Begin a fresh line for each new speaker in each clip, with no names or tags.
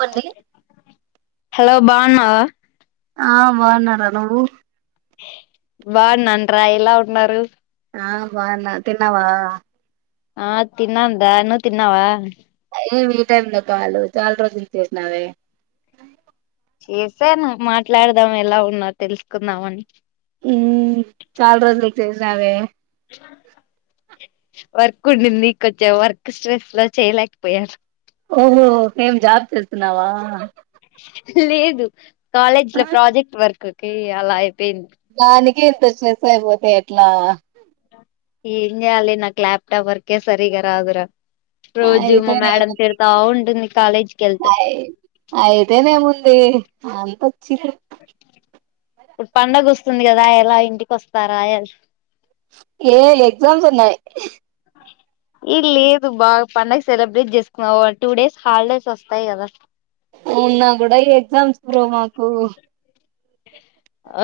చెప్పండి
హలో బాగున్నావా
ఆ బాగున్నారా నువ్వు
బాగున్నాంర్రా ఎలా ఉన్నారు
అ బాగున్నా తిన్నవా
ఆ తిన్నందా ను తిన్నావా
చేసినవే
చేసామ్ మాట్లాడదాం ఎలా ఉన్నావ్ తెలుసుకుందాం అని
ఉ చాలా రోజులకు చేసినావే
వర్క్ ఉండింది కొంచెం వర్క్ స్ట్రెస్ లో చేయలేకపోయాను
ఓహో ఏం జాబ్ కెళ్తున్నావా
లేదు కాలేజ్
ఆ
లో ప్రాజెక్ట్ వర్క్ కి అలా అయిపోయింది
దానికి ఇంత సే బోతే ఎట్లా
ఏం చెయ్యాలి నాకు లాప్టాప్ వర్కే సరిగా రాదురా రోజు మా
అయితేనే
మేడం తిడతా ఉంటుంది కాలేజ్ కి వెళ్తే
ఐత్ అయితేనేముంది ఆళ్లు వచ్చిండ్రు
ఇప్పుడు పండగ వస్తుంది కదా ఎలా ఇంటికి వస్తారా
ఏ ఎగ్జామ్స్ ఉన్నాయి
టీవీ సౌండ్ ఈ లేదు బాగా పండగ సెలబ్రేట్ చేసుకున్నా వా టూ డేస్ హాలిడేస్ వస్తాయి కదా
ఉన్న కూడా ఈ ఎగ్జామ్స్ బ్రో మాకు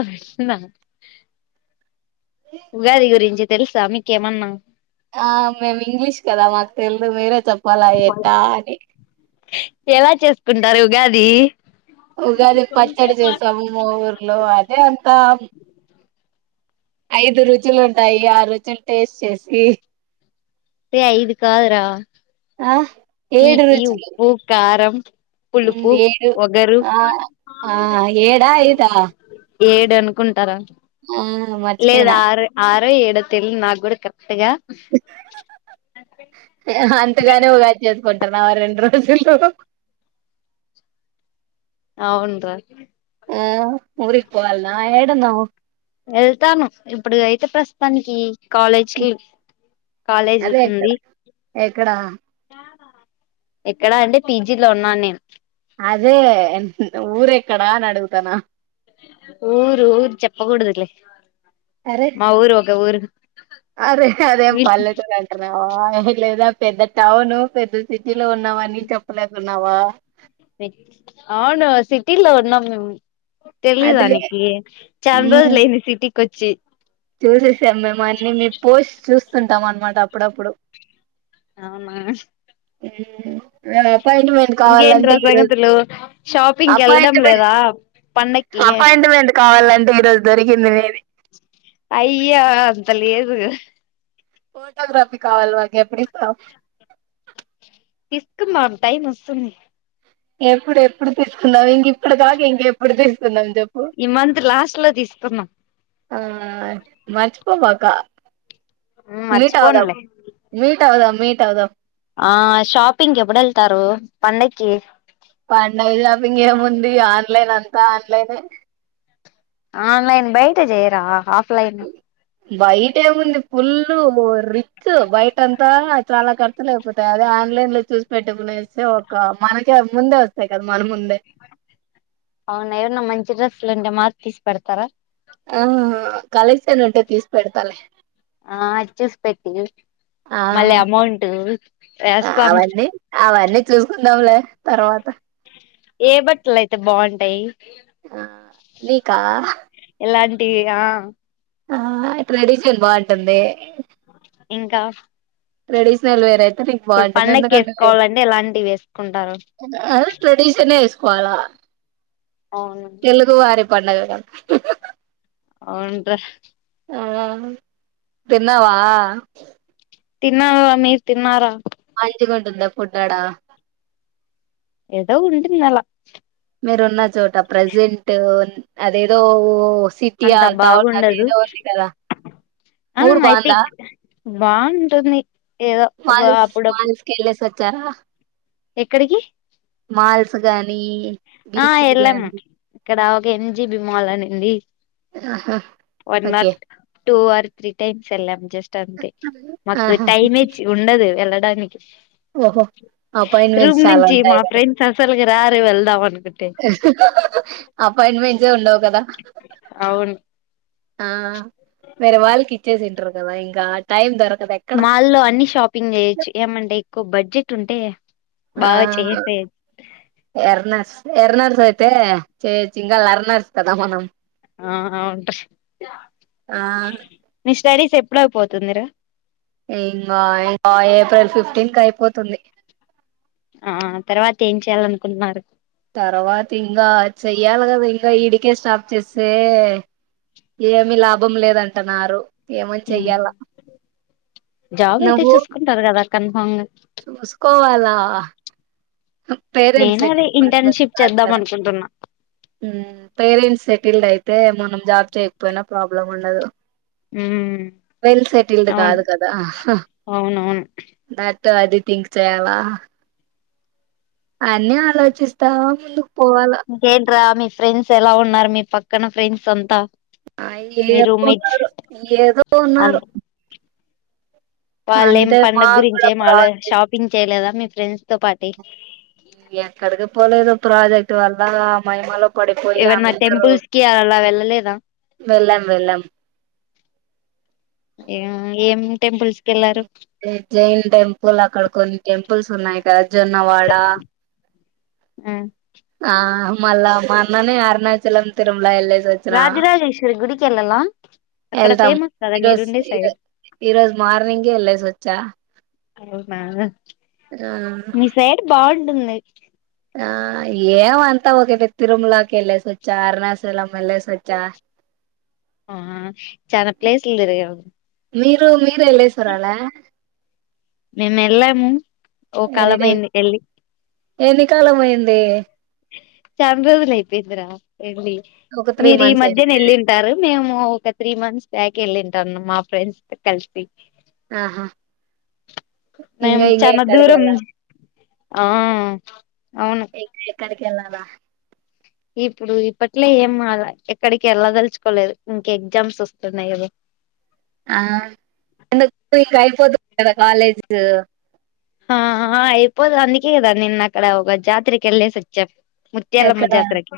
అవునా ఉగాది గురించి తెలుసా మీకేమన్నా
ఆ మేము ఇంగ్లీష్ కదా మాకు తెలువది మీరే చెప్పాలా ఎట్ట అని
ఎలా చేసుకుంటారు ఉగాది
ఉగాది పచ్చడి చేసాము మా ఊర్లో అదే అంతా ఐదు రుచులు ఉంటాయి ఆరు రుచులు టేస్ట్ చేసి
అయితే ఇదు కాదురా
ఆ
తీపి ఉప్పు కారం
ఉ
పులుపు
ఏడు
ఒగరు
ఆ ఆ ఏడా అయిదు
ఏడు అనుకుంటారా లేదు
మర్చిపోయినా
ఆరు ఆరు ఆరు ఏడో తెలిదు నాకు కూడా కరెక్ట్ గా
అంతేగాని ఉగాది చేసుకో కొంటున్నావా రెండు రోజల్లో
అవునురా
ఆ ఊరికి పోవాల్నా ఏడున్నావ్
వెళ్తాను ఇప్పుడు అయితే ప్రస్తుతానికి కాలేజ్ కి కాలేజ్
అదే ఎక్కడ
ఉంది
ఎక్కడా
ఎక్కడ అండి పి జీలో ఉన్నాను నేను
అదే ఊరు ఎక్కడ అని అడుగుతున్నా
ఊరు ఊరు చెప్పకూడదులే
అరే
మా ఊరు ఒకఓకే ఊరు
అరే అదే ఏమన్నా
వీళ్ళు
పల్లెటూరు అంటున్నావా అదేం లేదు పెద్ద టౌను పెద్ద సిటీ లో ఉన్నావని చెప్పలేకున్నావా
అవును సిటీలో ఉన్నాం మేము
అదే
తెలియదానికి చా లా
మ్మ్
రోజులుయింది సిటీకో చ్చి
చూసేసాం మేము అన్ని మేము పోస్ చూస్తుంటాం అన్నమాట అప్పుడప్పుడు
అవునా
ఉ ర్ అపాయింట్మెంట్
ఇంకేంట్రా
కావాలంటే ఈరోజు
సంగతులు షాపింగ్ కి వెళ్ళడం
అపాయింట్మెంట్
లేదా పండక్కి
అపాయింట్మెంట్ కావాలంటే రోజు దొరికింది నీ ది
అయ్యా అంత లేదు
ఫోటో గ్రాఫిక్స్ కావాలి ఎప్పుడు ఇస్తావ్
ఇస్తున్నారు టైం వస్తుంది
ఎప్పుడు ఎప్పుడు తీసుకున్నావు ఇంక ఇప్పుడు కాక ఇంకెప్పుడు తీసుకుంది
ఈ మంత్ లాస్ట్ లో తీసుకున్న
ఆ మర్చిపోబాక
ఉమ్,
మీట్ అవుదాం
మర్చిపోనులే
మీట్ ట్ చాలు మీట్ అవుదా
ఆ షాపింగ్ ఎప్పుడు వెళ్తారు పండకి
పండుగ షాపింగ్ ఏముంది ఆన్లైన్ అంతా ఆన్లైన్
ఆన్లైన్ బయట చెయ్యరా ఆఫ్లైన్
బయట ఏముంది ఫుల్ రిచ్ బయట అంతా చాలా ఖర్చులేయిపోతాయి అదే ఆన్లైన్ లో చూసి పెట్టుకునే ఒక మనకే ముందే వస్తాయి కదా మన ముందే
అవునా ఎవన్న మంచి డ్రెస్సులు ఉంటే మాకు తీసి పెడతారా
ఆ కలెక్షన్ ఉంటే తీసి పెడతాలే
ఆ చూసి పెట్టి
ఆ
వేస్తాము
అవన్నీ అవన్నీ చూసుకుందాంలే తర్వాత
ఏ బట్టలు అయితే బాగుంటాయి
ఆ నీకా
అలాంటివి ఆ
ఆ ట్రెడిషన్ బాగుంటుంది
ఇంకా
ట్రెడీషనల్ వేర్ అయితే నీకు
ఇప్పుడు
బాగుంటంది
పండక్కి
ఎందుకంటే
వేసుకోవాలంటే ఇలాంటివి వేసుకుంటారు
ఆ ట్రెడిషన్ వేసుకోవాలా
అవునండి
పండుగ కా
అవున్రా
ఆ తిన్నావా
తిన్నావ మీరు తిన్నారా
అంచికంటందా ఫుడ్ ఆడ
ఏదో ఉంటుంది అలా
మీరున్న చోట ప్రజెంట్ అదేదో సిటీ
అంత
ఆల్టోన్ అది
బాగుండదు
ఏదో ఉంది కదా
ఆ
ఊరు
అయితే
బాగుందా
బాగుంటుంది ఏదో ఒక
మాల్స్
అప్పుడప్పుడు
మాల్స్ కి వెళ్ళేసి వచ్చారా
ఎక్కడికి
మాల్స్ గానీ బీచెస్ గానీ
ఎం జీబి మాల అని ఉంది
ఆహా okay
two or three times ఎల్ జస్ట్ అంతే మకు
ఆహా
టైమే ఉండదు ఎ దానికి
ఓహో
రూమ్
అపాయింట్మెంట్స్ చాలా
నుంచి మా
ఉంటాయి కదా
ఫ్రెండ్స్ అసలుకి రారు వెళ్దాంని
అపాయింట్మెంట్సే ఉండవు కదా
అవును
ఆ వేర వాళ్కి ఇచ్చేసింటకదా ఇంకా టైమ్ దొర
మాల్లో అన్ని షాపింగ్ చేయొచ్చు ఏమంటే ఎక్కువ బడ్జెట్ ఉంటే
ఆ
బాగా చేసేయచ్చు
ఎర్నాస్ ఎరనార్స అయితే చ చింగల్ అరనార్స్ కదా మనం
ఆ అవును టర్
ఆ
నెక్స్ట స్టడీస్ ఎప్పుడైపోతుందిరా
ఇంకా ఇంకా ఏప్రిల్ ఫిఫ్టీన్ క అయిపోతుంది
ఆ తర్వాత ఏం చెయాల అనుకుంటున్నారు
తర్వాత ఇంకా చెయ్యాలి కదా ఇంకా ఈడికే స్టాప్ చేస్తే ఏమి లాభం లేదంటన్నారు. ఏమని
మ్
చెయ్యాల
జాబ్ అయితే చూసుకుంటారు కదా, కన్ఫామ్ గా
చూసుకోవాల పేరెంట్స్
నేను అదే
ఎటిక్ పర్సన్స్
ఇంటర్న్షిప్
కాదు
చేద్దాం
కదా.
అనుకుంటున్నా
పేరెంట్స్ సెటిల్డ్ అయితే మనం జాబ్ చేయకపోయినా, ప్రాబ్లం ఉండదు.
ఉమ్
వెల్ సెటిల్డ్
అవును
కాదు కదా!
అవునవును
నా తె అది థింక్ చేయాల. అన్ని ఆలోచిస్తా ముందు
ఇంకేంట్ర మీ ఫ్రెండ్స్ ఎలా ఉన్నారు? మీ పక్కన ఫ్రెండ్స్ అంతా
ఆ
మీ
ఎంద్
రూమ్మేట్స్
ఉన్నారో, ఏదో ఉన్నారు.
వాళ్ ఏం
అంతే
పండగ
మాకు
గురించి
కూడా
ఏం ఆలో,
ప్రాజెక్ట్
షాపింగ్ చేయలేదా మీ ఫ్రెండ్స్ తో పాటి
ఎక్కడికి పోలేదు. ప్రాజెక్ట్ వల్ల మహిమల కూడిపోయి
ఏవన్నా
అందరూ
టెంపుల్స్ కి అలా వెళ్ళలేదా
వెళ్ళాం వెళ్ళాం.
ఏ ఏం టెంపుల్స్ కెళ్ళారు
జైన్ టెంపుల్, అక్కడ కొన్ని టెంపుల్స్ ఉన్నాయి కదా! జొన్నవాడ
మ్
ఆ మల్ల మన్ననే అరుణాచలం తిరు మల ఎల్లేసి వచ్చిన.
రాజరాజేశ్వరి గుడికి వెళ్ళాలా అక్కడ
వెళ్తాం
ఫేమస్ కదా
ఈరోజు
మీరుండే
ఈరో
సైడ్
ఈ రోజు మార్నింగే ఎల్లెస్ వచ్చ.
అవునా!
మ్
ఉన్నాయ్.
కాకపోతే ఇప్పటికీ తిరుమలాకి ఎల్లెసొచ్చా, అరుణాచలం ఎల్లెసొచ్చా.
ఆ చానా ప్లేస్ లు తిరిగావ్.
మీరు మీరెల్లేసి రాల?
మేము ఎళ్ళాము. ఓ
ఎన్ని డేస్
కాలమైంది ఎళ్ళి
ఎన్ని కాలమయింది?
చాన రోజులు అయిపోయింది ర. ఎల్లి.
ఒక త్రీ
మీరు ఈ
మంత్స్
మధ్యన
అయింది
ఎళ్ళింటారు మేము ఒక త్రీ మంత్స్ ప్యాక్ ఎల్లింటాన్నం మా ఫ్రెండ్స్ తో కలిసి
ఆహా!
మేం
ఇంగ ఇంగ
చాన దూరం.
ఎక్కడికెళ్ళాలి
ఆ అవును
ఎ ఎక్కడికి ఎళ్ళాల
ఇప్పుడు, ఇప్పట్లే ఏం ఎక్కడికి వెళ్ళదలుచుకోలేదు. ఇంక ఎగ్జామ్స్ వస్తున్నాయి కదా!
ఆ [unintelligible] అయిపోతది కదా కాలేజు
హా అయిపోదు. అందుకే క, నిన్న అక్కడ ఒక జాతరకి ఎల్లేసి వచ్చాము. ముత్యాలమ్మ
ఎక్కడ
జాతరకి.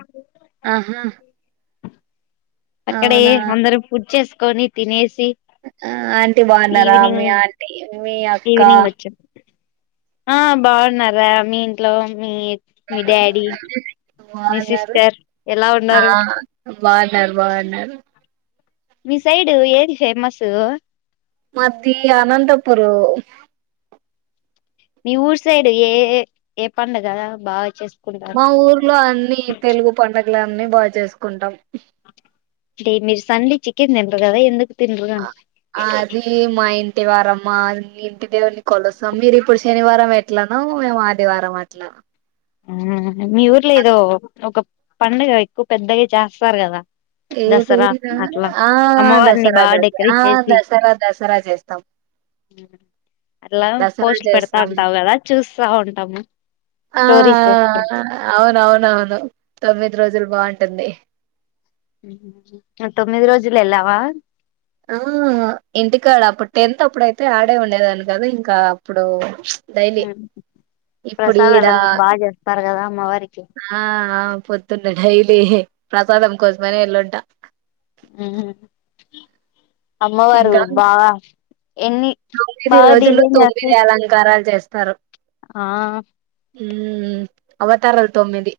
ఆహా!
అక్కడే
అవునా!
అందరం పుడ్ చేసుకొని, తినేసి,
ఆ ఆంటీ బాన్నారా? మీ
ఈవినింగ్
ఆంటీ, మీ అక్క
ఈవినింగ్ వచ్చాం ఆ బాగున్నారా? మీ ఇంట్లో మీ
ఆ
మీ డాడీ
అ
మీ
బాగున్నారు.
సిస్టర్ ఎలా
ఆ
ఉన్నారు
బాగున్నారు. బాగున్నారు.
మీ సైడు ఏది ఫేమస్?
మాది అనంతపురు.
మీ ఊరు సైడు, ఏ ఏ పండగ బాగ చేస్
మా ఊర్లో అన్ని తెలుగు పడుగలె. అన్ని బా చేసుకుంటాం.
అంటే, మీరు సండే చికెన్ తినరు కదా ఎందుకు? తినరు
అ అది మా ఇంటి వారమ్మా ఇంటి దేవుని కొలుస్తాం మీరు ఇప్పుడు శనివారం ఎట్లాన మేము ఆదివారం అట్లాలను
ఆ మీ ఊర్లో ఏదో ఒక పడుగ ఎక్కువ పెద్దగా చేస్తారు కదా దసరా
ఏదనా
అట్లా
ఆ
అమ్మవారిని
దసరా
బాగా
దసరా
డెకరేట్
ఆ దసరా దసరా చేస్తాం
హ అట్లా
దసరా
పోస్ట్లు పెడతా
చేస్తాం
ఉంటావు కదా చూస్తా ఉంటాము స్టోరీస్
అవునవున అవును తొమ్మిది రోజులు బాగుంటుంది
తొమ్మిది రోజులు ఎల్లావా
ఆ ఇంటికాడ అప్పుడు టెన్త్ అప్పుడయితే ఆడే ఉండేదాని కదా ఇంకా అప్పుడు డైలీ ఇప్పుడు ఈడా
ప్రసాదాలందుకు బాగా చేస్తారు కదా అమ్మవారికి
ఆ పొద్తున్న డైలీ ప్రసాదం కోసమని వెళంట
అమ్మ వాారు
ఇంకా
బా
తొమ్మిది రోజులు తొమ్మిది
చేసి
అలంకారాలు చేస్తారు
ఆ
ఉ అవతారలు తొమ్మిది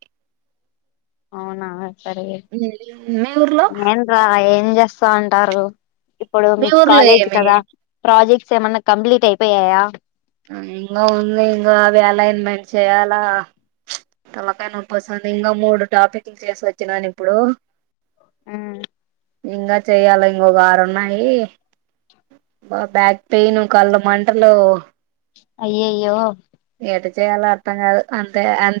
అవునా సరి
మీ ఊర్లో
ఏను రా ఏం చేస్తా అంటారు ఇప్పుడు
మీ
మీకు
ఊర్లో
కాలేజ్
ఏమి
కదా ప్రాజెక్ట్స్ ఏమన్నా కంప్లీట్ అయిపోయాయా
ఇంకా ఉంది ఇంకా అవి అలా ఇన్మెంట్ చేయాలా తలకా నప్పస్తుంది ఇంకా మూడు టాపిక్లు తీసుొచ్చినాను ఇప్పుడు
ఆ
ఇంకా చెయ్యాల ఇంకొకారు ఉన్నాయి బ బ్యాక్ పెయిన్ కళ్ళ మంటలు
అయ్యో అయ్యో
చేయలో అర్థం కాదు అంతే అ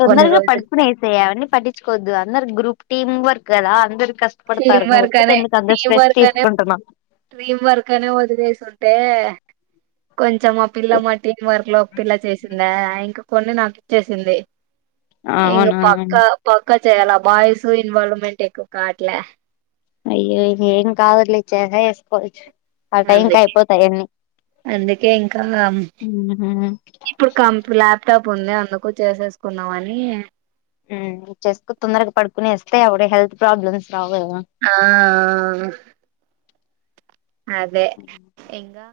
తొందరగా పడుకునే స అవన్నీ పట్ంచుకోవద్దు అందరు గ్రూప్ టీమ్ వర్క్ కదా అందరు
టీం
కష్టపడతారుని
వర్క్
వచ్చి ఎందుకు అంత స్ట్రెస్ తీసుకుంటున్నాం
ట్రీమ్ వర్క్ అనే వదిలేసింటే కొంచం మా పిల్ల మా టీం వర్క్ లో ఒక పిల్ల చేసిందా ఇంక కొన్ని నాకు ఇచ్చేసింది ఇం
అవునా
పక్క పక్క చేయ్యాల బాయ్స్ ఇన్వాల్వ్మెంట్ ఎక్కువ కాట్లే
అయ్యో ఏం కాదు లే చేసా వేసుకోవచ్చు ఆ టైం క
అందుకే
అయిపోతాయిన్నీ
అందుకే ఇంకా ఇప్పుడు కంప్లా లెప్టాప్ ఉంది అందుకు చేసేసుకున్నామని
చెసుకు తొందరగా పడుకునే వస్తేయి అవిడ హెల్త్ ప్రాబ్లమ్స్ రావు కదా
ఆ అదే ఇంగా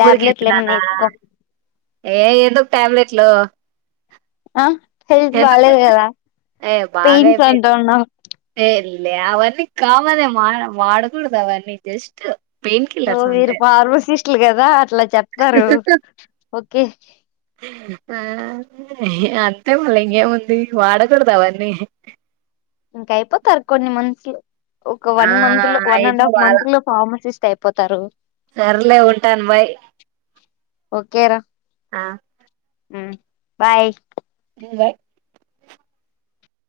టాబ్లెట్లు
ఊరికెనా
ఏమన్నా వేసుకో
ఏ ఎందు ట్యాబ్లెట్ లో
ఆ హెల్త్ బాాలలేదు కదా
ఏ
పెయిన్స్ అంటా ఉన్నావు
అ అవన్నీ కామన్ మా వాడకూడదు అవన్నీ జస్ట్ పెయిన్
ఓ
కిల్లర్స్
వీరు
అంతే
ఫార్మోసిస్టులు కదా అట్లా చెప్తారు ఓకే
ఆ అంతే మళ్ళ ఇంగేముంది వాడకూడదావన్నీ
ఇంకా అయిపో తర కొన్ని మంత్స్ లో ఒక
ఆ
వన్ మంత్ లో వన్ అండ్
అయిపో
హాఫ్
వాళ
మంత్ లో ఫార్మసిస్ అయిపోతారు
సర్లే ఉంటాను బాయ్
ఓకేరా
ఆ
ఊ బాయ్
బాయ్